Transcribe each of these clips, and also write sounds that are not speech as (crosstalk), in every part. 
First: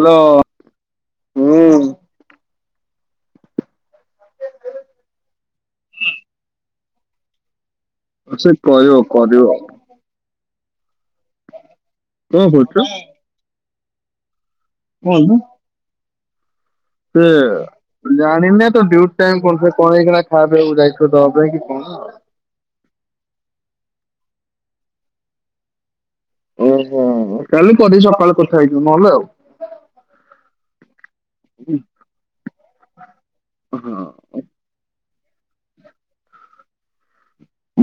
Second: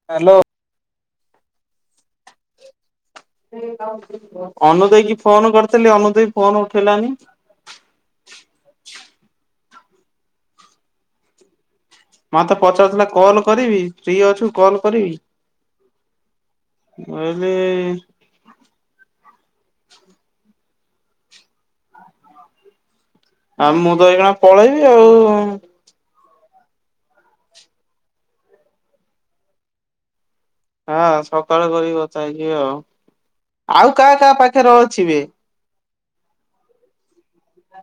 Hello, ହୁଁ। ଅନୁ ଦେଇକି phone କରିଥିଲି। ଅନୁ ଦେଇ ଫୋନ୍ ଉଠେଇଲାନି? ସେ କହିବ କରିବ। କଣ ମତେ କରୁଛ ପଚାରୁଥିଲା କଲ୍ କରିବି ଫ୍ରୀ ଅଛୁ କଲ୍ କରିବି କୁହନ୍ତୁ? ମୁଁ କହିଲି (unintelligible) ଜାଣିନେ ତ ଡ୍ୟୁଟି ଟାଇମ କଣ ସେ କଣ ଏଇଖାନ ଖାଇବାକୁ ଯାଇଥିବ ଦବା ପାଇଁ କି କଣ ଆଉ। ଆଉ ମୁଁ ତ ଏଇଖିଣା ପଳେଇବି ଆଉ। ଓହୋ। କାଲି କରିକି ସକାଳେ କଥା ହେଇଯିବୁ ନହେଲେ ଆଉ। ହଁ ସକାଳୁ କରିକି କଥା ହେଇଯିବି ଆଉ। ଆଉ ହଁ କାହା କାହା ପାଖରେ ଅଛି ବେ?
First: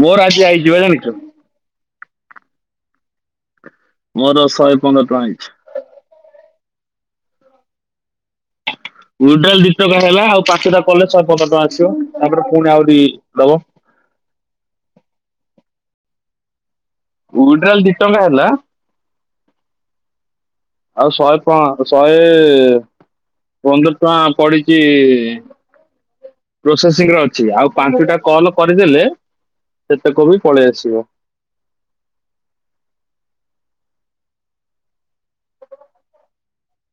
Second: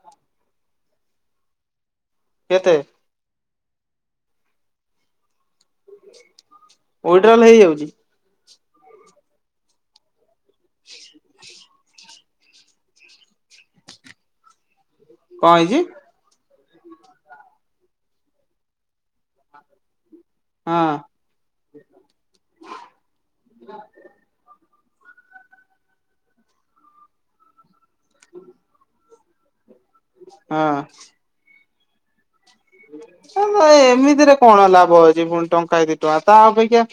ମୋର ଆଜି ଆଇଚି ବା ଜାଣିଛୁ? କେତେ? ମୋର ଶହେ ପନ୍ଦର ଟଙ୍କା ହେଇଛି। ଉଇଡ୍ରାଲ୍ ହେଇଯାଉଛି। ଉଇଡ୍ରାଲ୍ ଦି ଟଙ୍କା ହେଲା ଆଉ ପାଞ୍ଚଟା କଲେ ଶହେ ପନ୍ଦର ଟଙ୍କା ଆସିବ, ତାପରେ ପୁଣି ଆହୁରି ଦବ। କଣ ହେଇଛି? ୱିଡ୍ରାଲ୍ ଦି ଟଙ୍କା ହେଲା (inaudible) ହଁ। ଆଉ ଶହେ କଣ, ଶହେ ପନ୍ଦର ଟଙ୍କା ପଡିଛି। ପ୍ରୋସେସିଂ ରେ ଅଛି। ଆଉ ପାଞ୍ଚଟା କଲ୍ କରିଦେଲେ, ସେତକ ବି ପଳେଇ ହଁ। ଆସିବ। ନା ନାଇଁ ଏମିତିରେ କଣ ଲାଭ ଅଛି ଫୁଣି, ଟଙ୍କାଏ ଦି ଟଙ୍କା ତା ଅପେକ୍ଷା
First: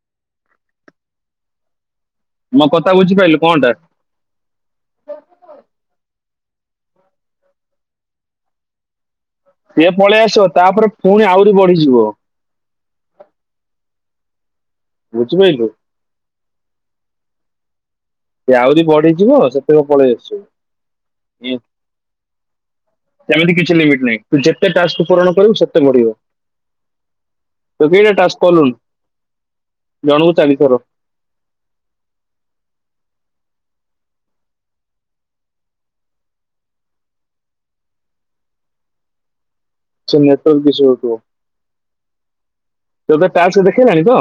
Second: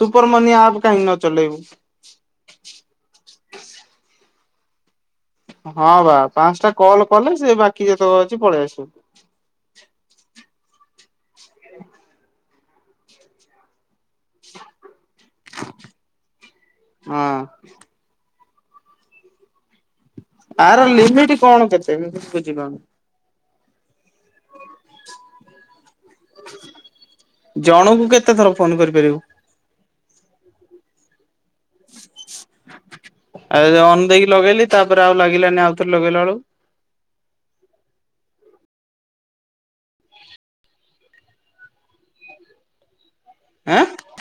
ସୁପର ମନି ଆପ୍ କାହିଁ ନ ଚଲେଇବୁ। ମୋ କଥା ବୁଝିପାଇଲୁ କଣଟା? ହଁ ବା ପାଂସଟା କଲ କଲେ ସେ ବାକି ଯେତକ ଅଛି ପଳେଇ ଆସିବ। ସିଏ ପଳେଇ ଆସିବ ତାପରେ ଫୁଣି ଆହୁରି ବଢିଯିବ। ବୁଝିପାଇଲୁ? ହଁ। ସେ ଆହୁରି ବଢିଯିବ ସେ ପଳେଇ ଆସୁ। ଆର ଲିମିଟ କଣ କେତେ ମୁଁ ବୁଝିପାରୁନି? ସେମିତି କିଛି ଲିମିଟ ନାହିଁ ତୁ ଯେତେ ଟାସ୍କ ପୂରଣ କରିବୁ ସେତେ ବଢିବ। ତୁ ଜଣଙ୍କୁ କେଇଟା କେତେ ଟାସ୍କ ଥର କଲୁଣି ଫୋନ କରିପାରିବୁ? ଜଣକୁ ଚାରିଥର। ଆଉ ଅନୁ ଦେଇ କି ଲଗେଇଲି ତାପରେ ଆଉ ଲାଗିଲାନି ଆଉଥରେ ଲଗେଇଲା ବେଳକୁ। ସେ ନେଟୱର୍କ ଇସ୍ୟୁ ହେଇଥିବ। ତତେ ଟାସ୍କ ଆଁ ଦେଖେଇଲାଣି ତ?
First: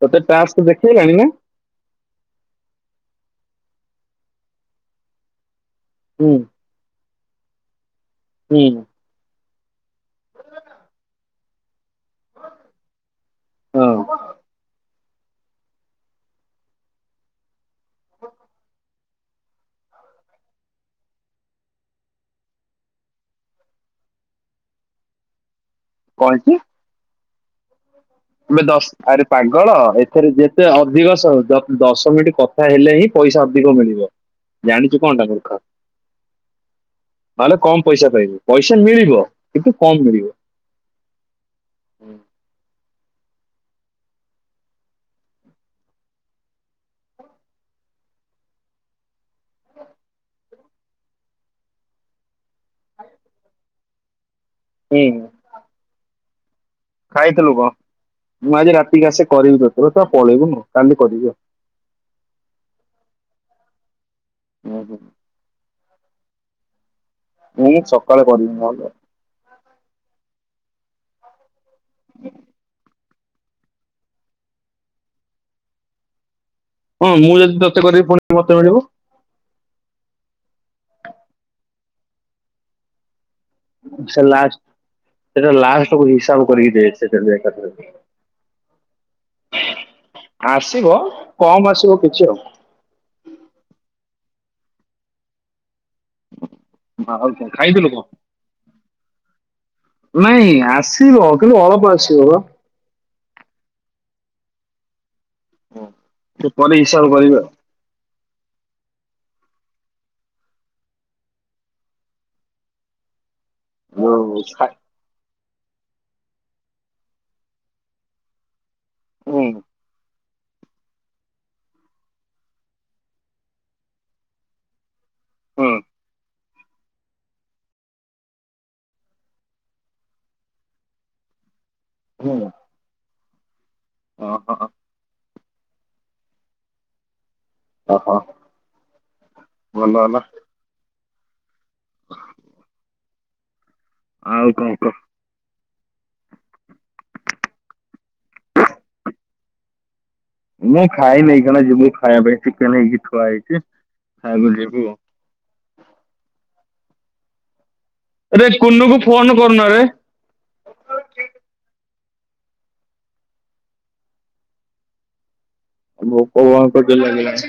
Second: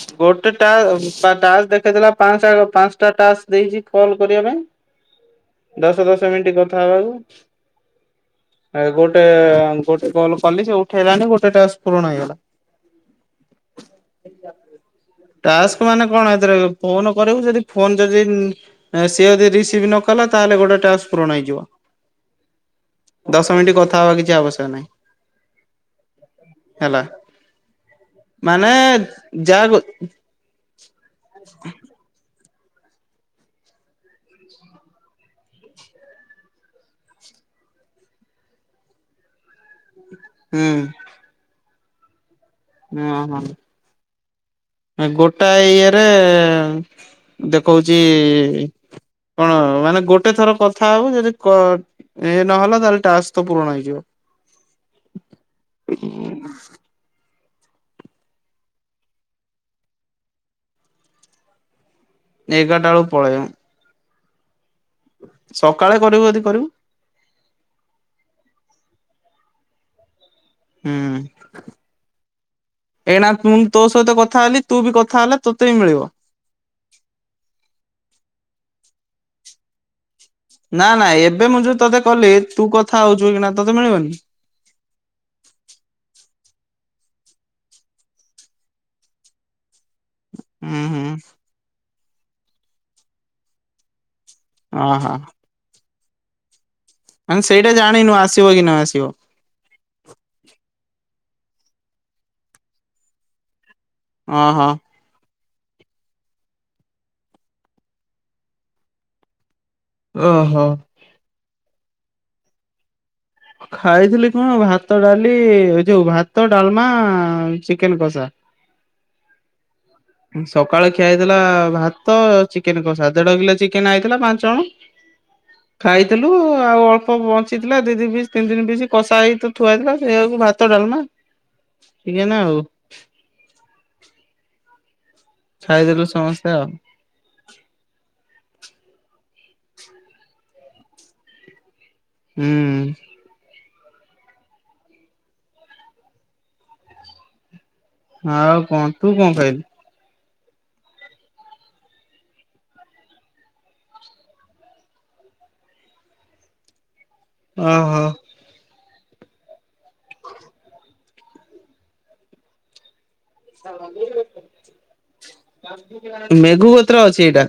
ତୋତେ ଗୋଟେ ଟାସ୍କ ଟା ଦେଖେଇଲାଣି ନା ତା ଟାସ୍କ ଦେଖେଇ ଦେଲା ପାଟା ପାଂସଟା ଟା ଟାସ୍କ ଦେଇଛି କଲ୍ କରିବା ପାଇଁ। ଦଶ ହୁଁ ଦଶ ମିନିଟ କଥା ହବାକୁ। ହୁଁ ଆଗରୁ ଗୋଟେ ଗୋଟେ କଲ୍ କଲି ସେ ଉଠେଇଲାନି ଗୋଟେ ଟାସ୍କ ପୂରଣ ହେଇଗଲା। ହଁ। ଟାସ୍କ ମାନେ କଣ ଏଥିରେ ଫୋନ କରିବୁ ଯଦି ଫୋନ ଯଦି ନା ସିଏ ଯଦି ରିସିଭ୍ ନ କଲା ତାହେଲେ ଗୋଟେ ଟାସ୍କ ପୂରଣ ହେଇଯିବ। ଦଶ ମିଣ୍ଟି କଥା ହବା କିଛି ଆବଶ୍ୟକ ନାହିଁ। କହିଛି ହେଲା। ତମେ ମାନେ ଦଶ୍ ଆରେ ଯାହା ପାଗଳ ଗୋ ଏଥେରେ ଯେତେ ଅଧିକ ସ (unintelligible) ଦଶ ମିଣ୍ଟି କଥା ହେଲେ ହିଁ ପଇସା ଅଧିକ ମିଳିବ। ଜାଣିଚୁ କଣଟା ମୂର୍ଖ। ନହେଲେ କମ୍ ପଇସା ପାଇବୁ। ପଇସା ମିଳିବ କିନ୍ତୁ କମ୍ ମିଳିବ। ହୁଁ। ଓ ହଁ। ଗୋଟାଏ ଇଏରେ ଦେଖଉଚି କଣ ମାନେ ଗୋଟେ ଥର କଥା ହବୁ ଯଦି କ ଇଏ ନହେଲା ତାହେଲେ ଟାସ୍କ ତ ପୂରଣ ହେଇଯିବ। ହୁଁ ହୁଁ। (inaudible) ଖାଇଥିଲୁ କଣ? ମୁଁ ଆଜି ରାତିିକି ଆସେ କରିବି ତତେ ତୁ ତ ପଳେଇବୁନୁ କାଲି କରିବି ଆଉ। ଏଗାରଟା ବେଳୁକୁ ପଳେଇବା। (unintelligible) ସକାଳେ କରିବ ଯଦି କରିବୁ। ମୁଁ ସକାଳେ କରିବି ନହେଲେ ହୁଁ। (inaudible) ଏଇନା ପୁଣି ତୋ ସହିତ କଥା ହେଲି ତୁ ବି କଥା ହେଲେ ତୋତେ ବି ମିଳିବ। ହଁ ମୁଁ ଯଦି ତତେ କରିବି ପୁଣି ମତେ ମିଳିବ। ନା ନା ଏବେ ମୁଁ ଯୋଉ ତତେ କଲି ତୁ କଥା ହଉଚୁ ଏଇକିନା ସେ ଲାଷ୍ଟ ସେଟା ଲାଷ୍ଟକୁ ହିସାବ କରିକି ଦେବେ ସେ ଏକାଥେରେ। (inaudible) ହୁଁ ଆସିବ ହୁଁ କମ୍ ଆସିବ କିଛି ଆଉ। ଅ ହ। ଆଉ ମାନେ କଣ ସେଇଟା ଖାଇଥିଲୁ କଣ? ଜାଣିନୁ ଆସିବ କି ନ ଆସିବ? ନାଇଁ ଆସିବ କିନ୍ତୁ ଅଳପ ଆସିବ ପା। ଅ ହଁ। ହଁ ପରେ ହିସାବ କରିବେ। ଓହୋ। ଖାଇଥିଲି ଯୋଉ କଣ ଖା- ଭାତ ଡାଲି ଏ ଯୋଉ ଭାତ ଡାଲମା ଚିକେନ କଷା। ହୁଁ ସକାଳେ ଖିଆ ହେଇଥିଲା ଭାତ ଚିକେନ କସା। ଦେଢ କିଲୋ ଚିକେନ ହେଇଥିଲା ପାଞ୍ଚ ଜଣ। ହୁଁ (inaudible) ଖାଇଥିଲୁ ଆଉ ଅଳ୍ପ ବଞ୍ଚିଥିଲା ଦି ଦି ପିସ୍ ତିନି ତିନି ପିସ୍ ତ କଷା ହେଇକି ତ ଥୁଆ ହେଇଥିଲା ସେଇଆକୁ ଭା ଭାତ ଡାଲମା ଚିକେନ ଆଉ। ଅ ହ। ଖାଇଦେଲୁ ସମସ୍ତେ ଆଉ। ଓ ହୋ ଭଲ ହେଲା। (inaudible) ହୁଁ। ଆଉ କଣ କ? ଆଉ କଣ ତୁ କଣ ଖାଇଲୁ? ମୁଁ ଖାଇ ନାଇଁ ଏଇଖେଣା ଯିବୁ ଖାଇବା ପାଇଁ ଚିକେନ ହେଇକି ଥୁଆ ହେଇଚି ଖାଇବୁ ଯିବୁ ଆଉ। ଓ ହୋ। ଆରେ କୁନୁକୁ ଫୋନ କରୁନ ରେ। (inaudible) (inaudible) ଭୋକ ମେଘୁ ଭୟଙ୍କର ଜୋରେ କତିରେ ଅଛି ଏଇଟା। ଲାଗିଲାଣି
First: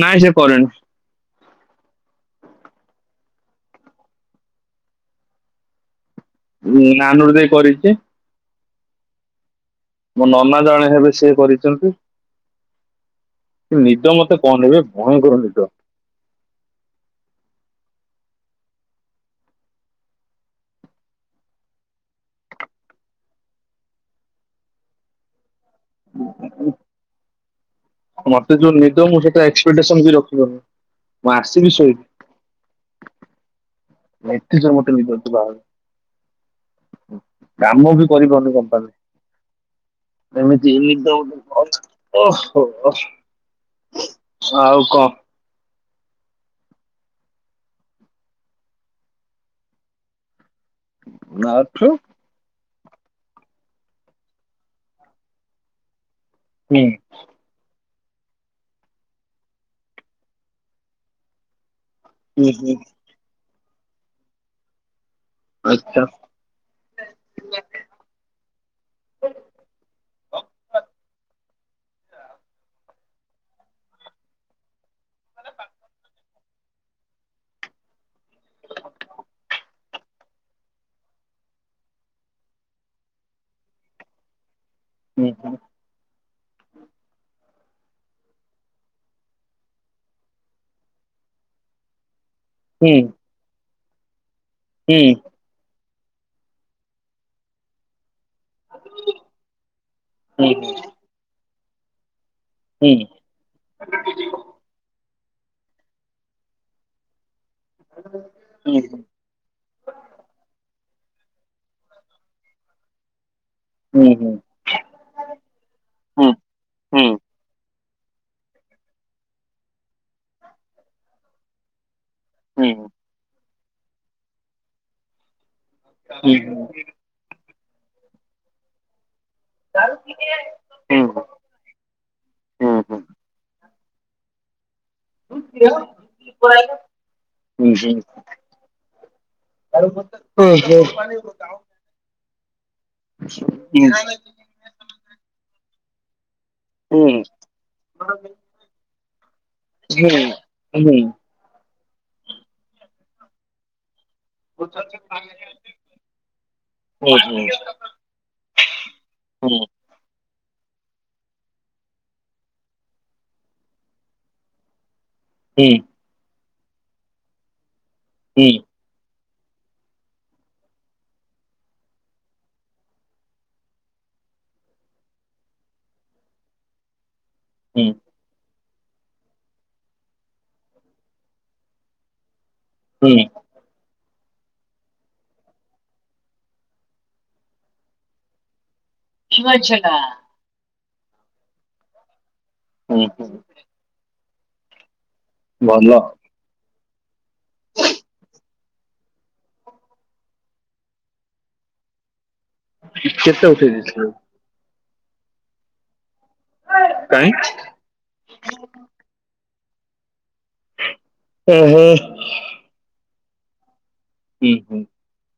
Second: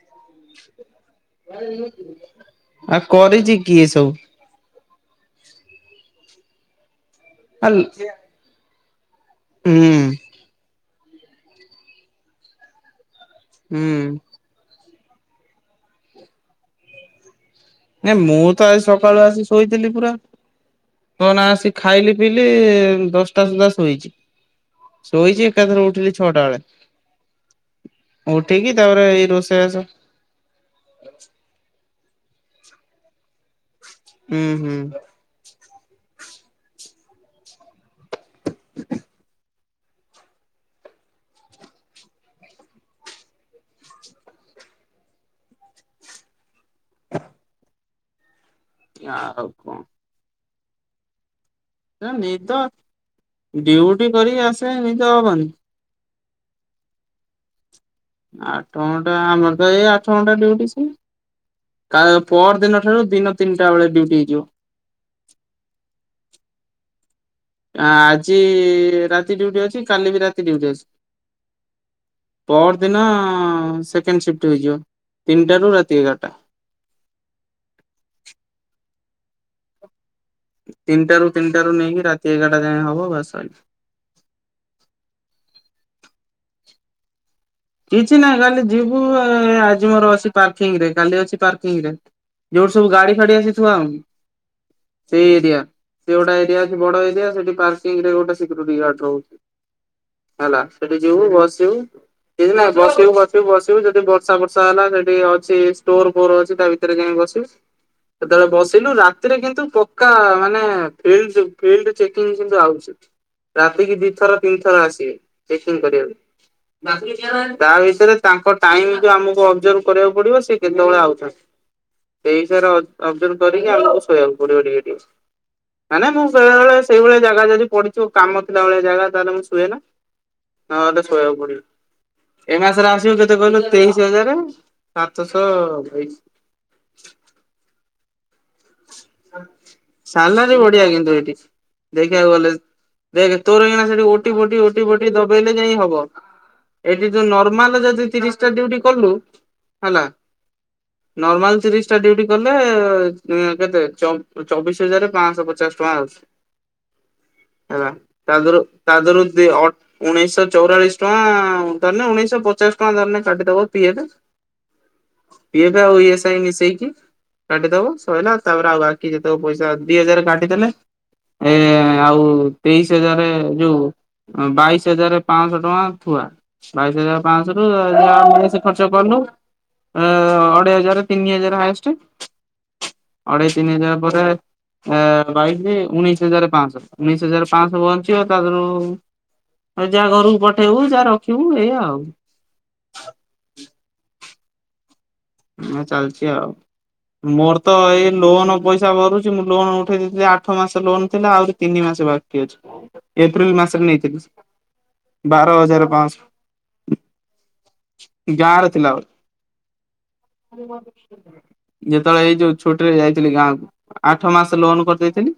ନାଇଁ ସେ କରିନି। ଆଉ କରିଛି କି ଏ ସବୁ। ନାନୁ ଦେ। (unintelligible) ହୁଁ। ନନା ଜଣେ ହେବେ ସେ କରିଛନ୍ତି ନିଦ ହୁଁ ମତେ କହନି ବେ ଭୟଙ୍କର ନିଦ। ଏ ମୁଁ ତ ଆଜି ସକାଳୁ ଆସି ଶୋଇଥିଲି ପୁରା। କହନା ଆସି ଖାଇଲି ପିଇଲି ଦଶଟା ସୁଦ୍ଧା ଶୋଇଛି। ଶୋଇଛି ଏକାଥର ଉଠିଲି ଛଅଟା ବେଳେ। ମତେ ଯୋଉ ଉଠିକି ତାପରେ ନିଦ ମୁଁ ଏଇ ସେଟା ରୋଷେଇବାସ ଏକ୍ସପେକ୍ଟେସନ ବିରଖିନଥିଲି ମୁଁ ଆସିବି ଶୋଇବି। ହୁଁ ଏତେ ଯୋର ହୁଁ ମତେ ନିିଦ ବା କାମ ବି କରିି ପାରୁନି କମ୍ପାନୀରେ। ଏମିତି ନିଦ ଓହୋ। ଆଉ କଣ? ଆ କଣ? (unintelligible) ନା ନିଦ ଡ୍ୟୁଟି କରିକି ଆସେ ନିଦ ହବନି। ହୁଁ। ଆଠ ଘଣ୍ଟା ଆମର ତ ଏଇ ଆଠ ଘଣ୍ଟା ଡିଉଟି ସେଇ। କା ହୁଁ ହୁଁ ପରଦିନ ଠାରୁ ଦିନ ତିନିଟା ବେଳେ ଡ୍ୟୁଟି ହେଇଯିବ। ଆଚ୍ଛା। ଆଜି ରାତି ଡ୍ୟୁଟି ଅଛି କାଲି ବି ରାତି ଡ଼ିଉଟି ଅଛି। ପରଦିନ ସେକେଣ୍ଡ ସିଫ୍ଟ ହେଇଯିବ ତିନିଟା ରୁ ରାତି ଏଗାର। ତିନିଟାରୁ ତିନିଟାରୁ ନେଇକି ରାତି ଏଗାରଟା ଯାଏଁ ହବ ବାସ ଶଇଲା। ହୁଁ ହୁଁ। କିଛି ନାଇଁ ଖାଲି ଯିବୁ ଆଜି ମୋର ଅଛି ପାର୍କିଂରେ କାଲି ଅଛି ପାର୍କିଂ ରେ। ଯୋଉ ସବୁ ହୁଁ ଗାଡି ଫାଡି ଆସି ଥୁଆ ହଉନି ହୁଁ ସେଇ ଏରିଆ ସେ ଗୋଟା ଏରିଆ ଅଛି ବଡ ଏରିଆ ସେଠି ପାର୍ ପାର୍କିଙ୍ଗ ରେ ଗୋଟେ ସିକ୍ୟୁରିଟି ଗାର୍ଡ଼ ଥିବୁ ହେଲା ସେଠି ଯିବୁ ବସିବୁ କିଛି ନା ବସିବୁ ବସି ବସିବୁ ଯଦି ବର୍ଷା ବର୍ଷା ହେଲା ସେଠି ଅଛି ଷ୍ଟୋର ଫୋର ଅଛି ତା ଭିତରେ ଯାଇ ବସିବୁ। ସେତେବେଳେ ବସିଲୁ ରାତି ଥିରେ କିନ୍ତୁ ପକ୍କା ମାନେ ଫିଲ୍ଡ ଚେକିଙ୍ଗ କିନ୍ତୁ ଆଉଛୀ। ରାତିକି ଦିଥର ତିନିଥର ଆସିବେ ଚେକିଂ କରିବାକୁ। (unintelligible) ତା ଭିତରେ ତାଙ୍କ ଟାଇମ ଯ ଆମକୁ ଅବଜର୍ଭ କରିବାକୁ ପଡିବ ସେ କେତେବେଳେ ଆଉଚନ୍ତି। ସେଇ ହିସୟରେ ଅବଜୁଲ କରିକି ଆମକୁ ଶୋଇବାକୁ ପଡିବ ଟିକେ ଟିକେ। ମାନେ ମୁଁ ବେଳେ ବେଳେ ସେଇଭଳିଆ ଜାଗା ଯଦି ପଡିିଥିବ କାମ ଥିଲା ଭଳିଆ ଜାଗା ତାହେଲେ ମୁ ଶୁଏ ନା ନହେଲେ ଶୋଇବାକୁ ପଡିବ। ଏ ମାସରେ ଆସିବ କେତେ କହିଲୁ ତେଇଶି ହଜାର ସାତଶହ ବାଇଶି। (unintelligible) ସାଲାରୀ ବଢିଆ କିନ୍ତୁ ଏଠି (inaudible) ଦେଖେ ତୋର ଏଇନା ସେଠି ଓଟି ଫୋଟି ଦବେଇ ଲେ ଯାଇଁ ହବ। ଏଇଠି, ତୁ ନର୍ମାଲ୍ ଯଦି ତିରିଶ୍ ଟା ଡ୍ୟୁଟି କଲୁ। ନର୍ମାଲ୍ ତିରିଶ୍ ଟା ଡ୍ୟୁଟି କଲେ। କେତେ ଚ ଚବିଶ୍ ହଜାରେ ପାଆନ୍ସ ପଚାଶ୍ ଟଙ୍କା ଆ ତା'ଦୁରୁ ତା'ଦୁରୁ ଉଣେଇଶ ଚଉରାଳିଶ୍ ଟ। ଧରିନେ ଉଣେଇଶ ପଚାଶ୍ ଟଙ୍କା, ଧରିନେ କାଟିଦବ ପିଏ ପିଏଫେ, ଆଉ ମିଶେଇକି କାଟିଦବ ସଇଲା। ତା'ପରେ ଆଉ ବା ଯେତକ ପଇସା ଦି ହଜାରେ କାଟି ଦେଲେ। ଏ, ଆଉ ତେଇଶ୍ ହଜାରେ ଯଉ ବାଇଶି ହଜାରେ ପାଆନ୍ସ ଟଙ୍କା ଥୁଆ। ବାଇଶି ହଜାର ପାଆନ୍ସ ରୁ ଖର୍ଚ୍ଚ କଲୁ, ଅଢ଼େଇ ହଜାରେ ତିନି ହଜାରେ ହା (inaudible) (inaudible) ବାଇଶି ଉଣେଇଶି ହଜାରେ ପାଆନ୍ସ, ଉଣେଇଶି ହଜାର ପାଆନ୍ସ ବଞ୍ଚିବ। ତା' ଯା ଘରକୁ ପଠେଇବୁ, ଯାହା ରଖିବୁ ଏୟା ଆଉ। (inaudible) ଭଲ ଚାଲ୍ଚି ଆଉ ମୋର ତ ଏଇ ଲୋନ ପଇସା ଭରୁଚି, ମୁଁ ଲୋନ ଉଠେଇ ଦେଇଥିଲି ଆଠ ମାସ୍‌ ଲୋନ ଥିଲା। ଆଉରି ତିନି ମାସେ ବା କେତେ ଏପ୍ରିଲ୍ ଉଠେଇ ମା--ରେ ଦେଇଥିଲୁ ନେଇଥିଲି, ବାର ହଜାର୍ ପାଆନ୍ସ। (inaudible) ଗାଁ'ରେ ଥିଲା ଓହୋ ଯେତେ--ଳେ, ଏଯଉ ଛୁ---ରେ ଯାଇଥିଲି ଗାଁ'କୁ। ଆଠ ହୁଁ ମାସେ ହୁଁ ଲୋନ୍ କରି ଦେଇଥିଲି।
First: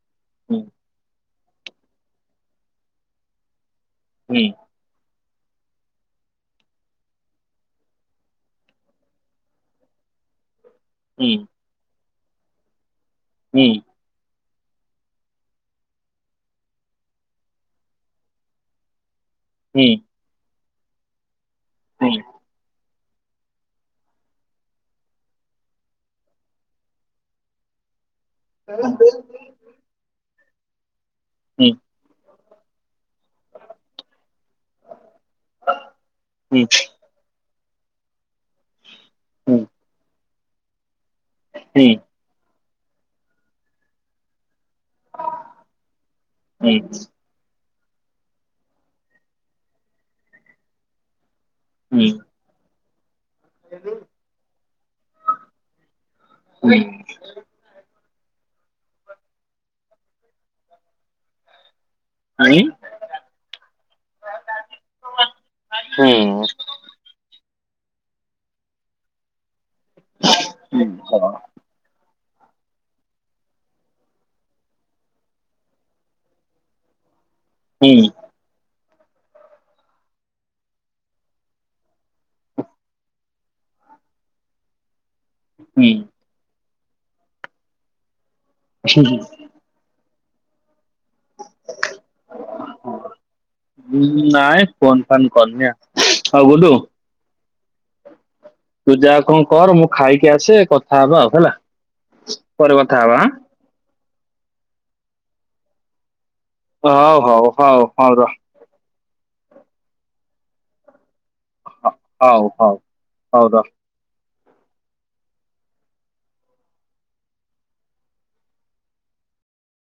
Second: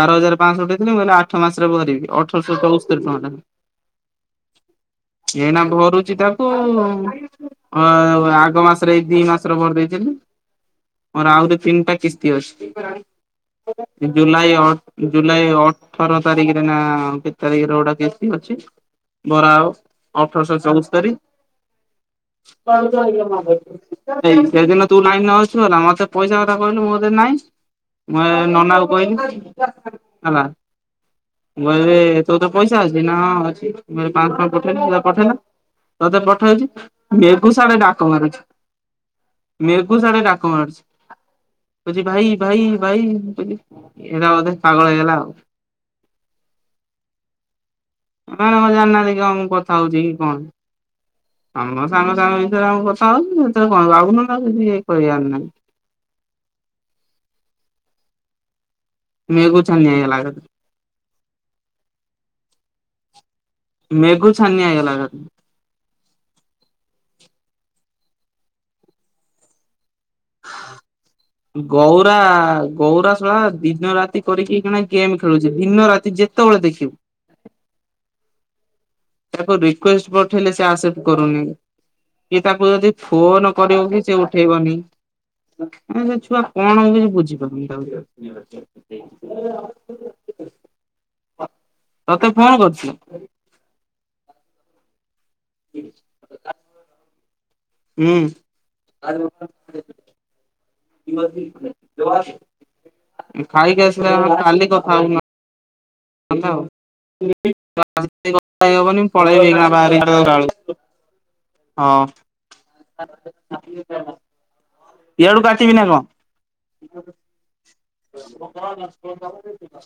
ବାର ହଜାର୍ ପାଆନ୍ସ ଥିଲି। ଆଠ ମାସ୍‌ରେ ରିବି ଅଠର୍ଶ ଚଉସ୍ତୋରି ଟଙ୍କା ଟା। ହୁଁ ଏଇନା ଭରୁଚି ତାକୁ। ଆଗ ମାସ୍‌ ଦି ମାସର ଭରି ଦେଇ, ହୁଁ ହୁଁ ମୋର ଆ--ରି ତିନ୍‌ଟା କିସ୍ତି ଅଛି। (inaudible) (inaudible) ତାରି--ରେ ନା, କେତ୍ ତାରିକ୍ ରେ ଗୋଟେ କିସ୍ତି ଅଛି। ହୁଁ ହୁଁ ହୁଁ ହୁଁ ହୁଁ ହୁଁ ଅଠର୍ଶ ଚଉସ୍ତରି (inaudible) (inaudible) (inaudible) (inaudible) (inaudible) ଡାକ ମାରୁଛି। ମେଘୁ ଆଡେ ଡାକ ମାରୁୁଛି, କଉ ହୁଁ ଭାଇ ଭାଇ ଭାଇ, ମୁଁ କହି ଏଟା ବଧେ ପାଗଳ ହେଇଗଲା ଆଉ। (inaudible) (unintelligible) ହଁ (unintelligible) ଆ ମେଘ ଛାନିଆ ହେଇଗଲା (inaudible) ହ ହ ଗଉରା, ଗଉରା ଶଳା ଦିନ ରାତି କରିକି ଗେମ୍ ଖେଳୁଚି। ଦିନ ରାତି ଯେତେବେଳେ ଦେଖି ହୁଁ ତାକୁ ରିକ୍ୟୁଷ୍ଟ ପଠେଇଲେ ସେ ଆସେପ୍ଟ କରୁନି। କି ତାକୁ ଯଦି ଫୋନ କରିବ ବି ସେ ଉଠେଇବନି। ହୁଁ ମାନେ ସେ ଛୁଆ କଣ ମୁଁ କିଛି ବୁଝିପାରୁନି। ହୁଁ ତତେ ଫୋନ କରୁଚି ଉଁ ନାଇଁ ଫୋନ ଫାନ୍ କରନି ଆଉ ହଉ ଗୁଡୁ ହୁଁ। ତୁ ଜା ଙ୍କ କର ମୁଁ ଖାଇକି ଆସେ କଥା ହବା ଆଉ ହେଲା ପରେ କଥା ହବା ଆଁ। ଖାଇକି ଆସିଲେ ହବନି କାଲି କଥା ହଉନ। କଥା ଆଁ ହଉ ହଉ ହବ ହଉ ହଉ ରହ କଥା ହେଇ ହବନି ମୁଁ ପଳେଇବି ଏଇନା ବାହାରିକି ଚାରଟା ବେଳକୁ। ହଁ। ହଉ ହଉ ହଉ ରହ। ଇଆଡୁ କାଟିବି ନା ଙ୍କ? (inaudible)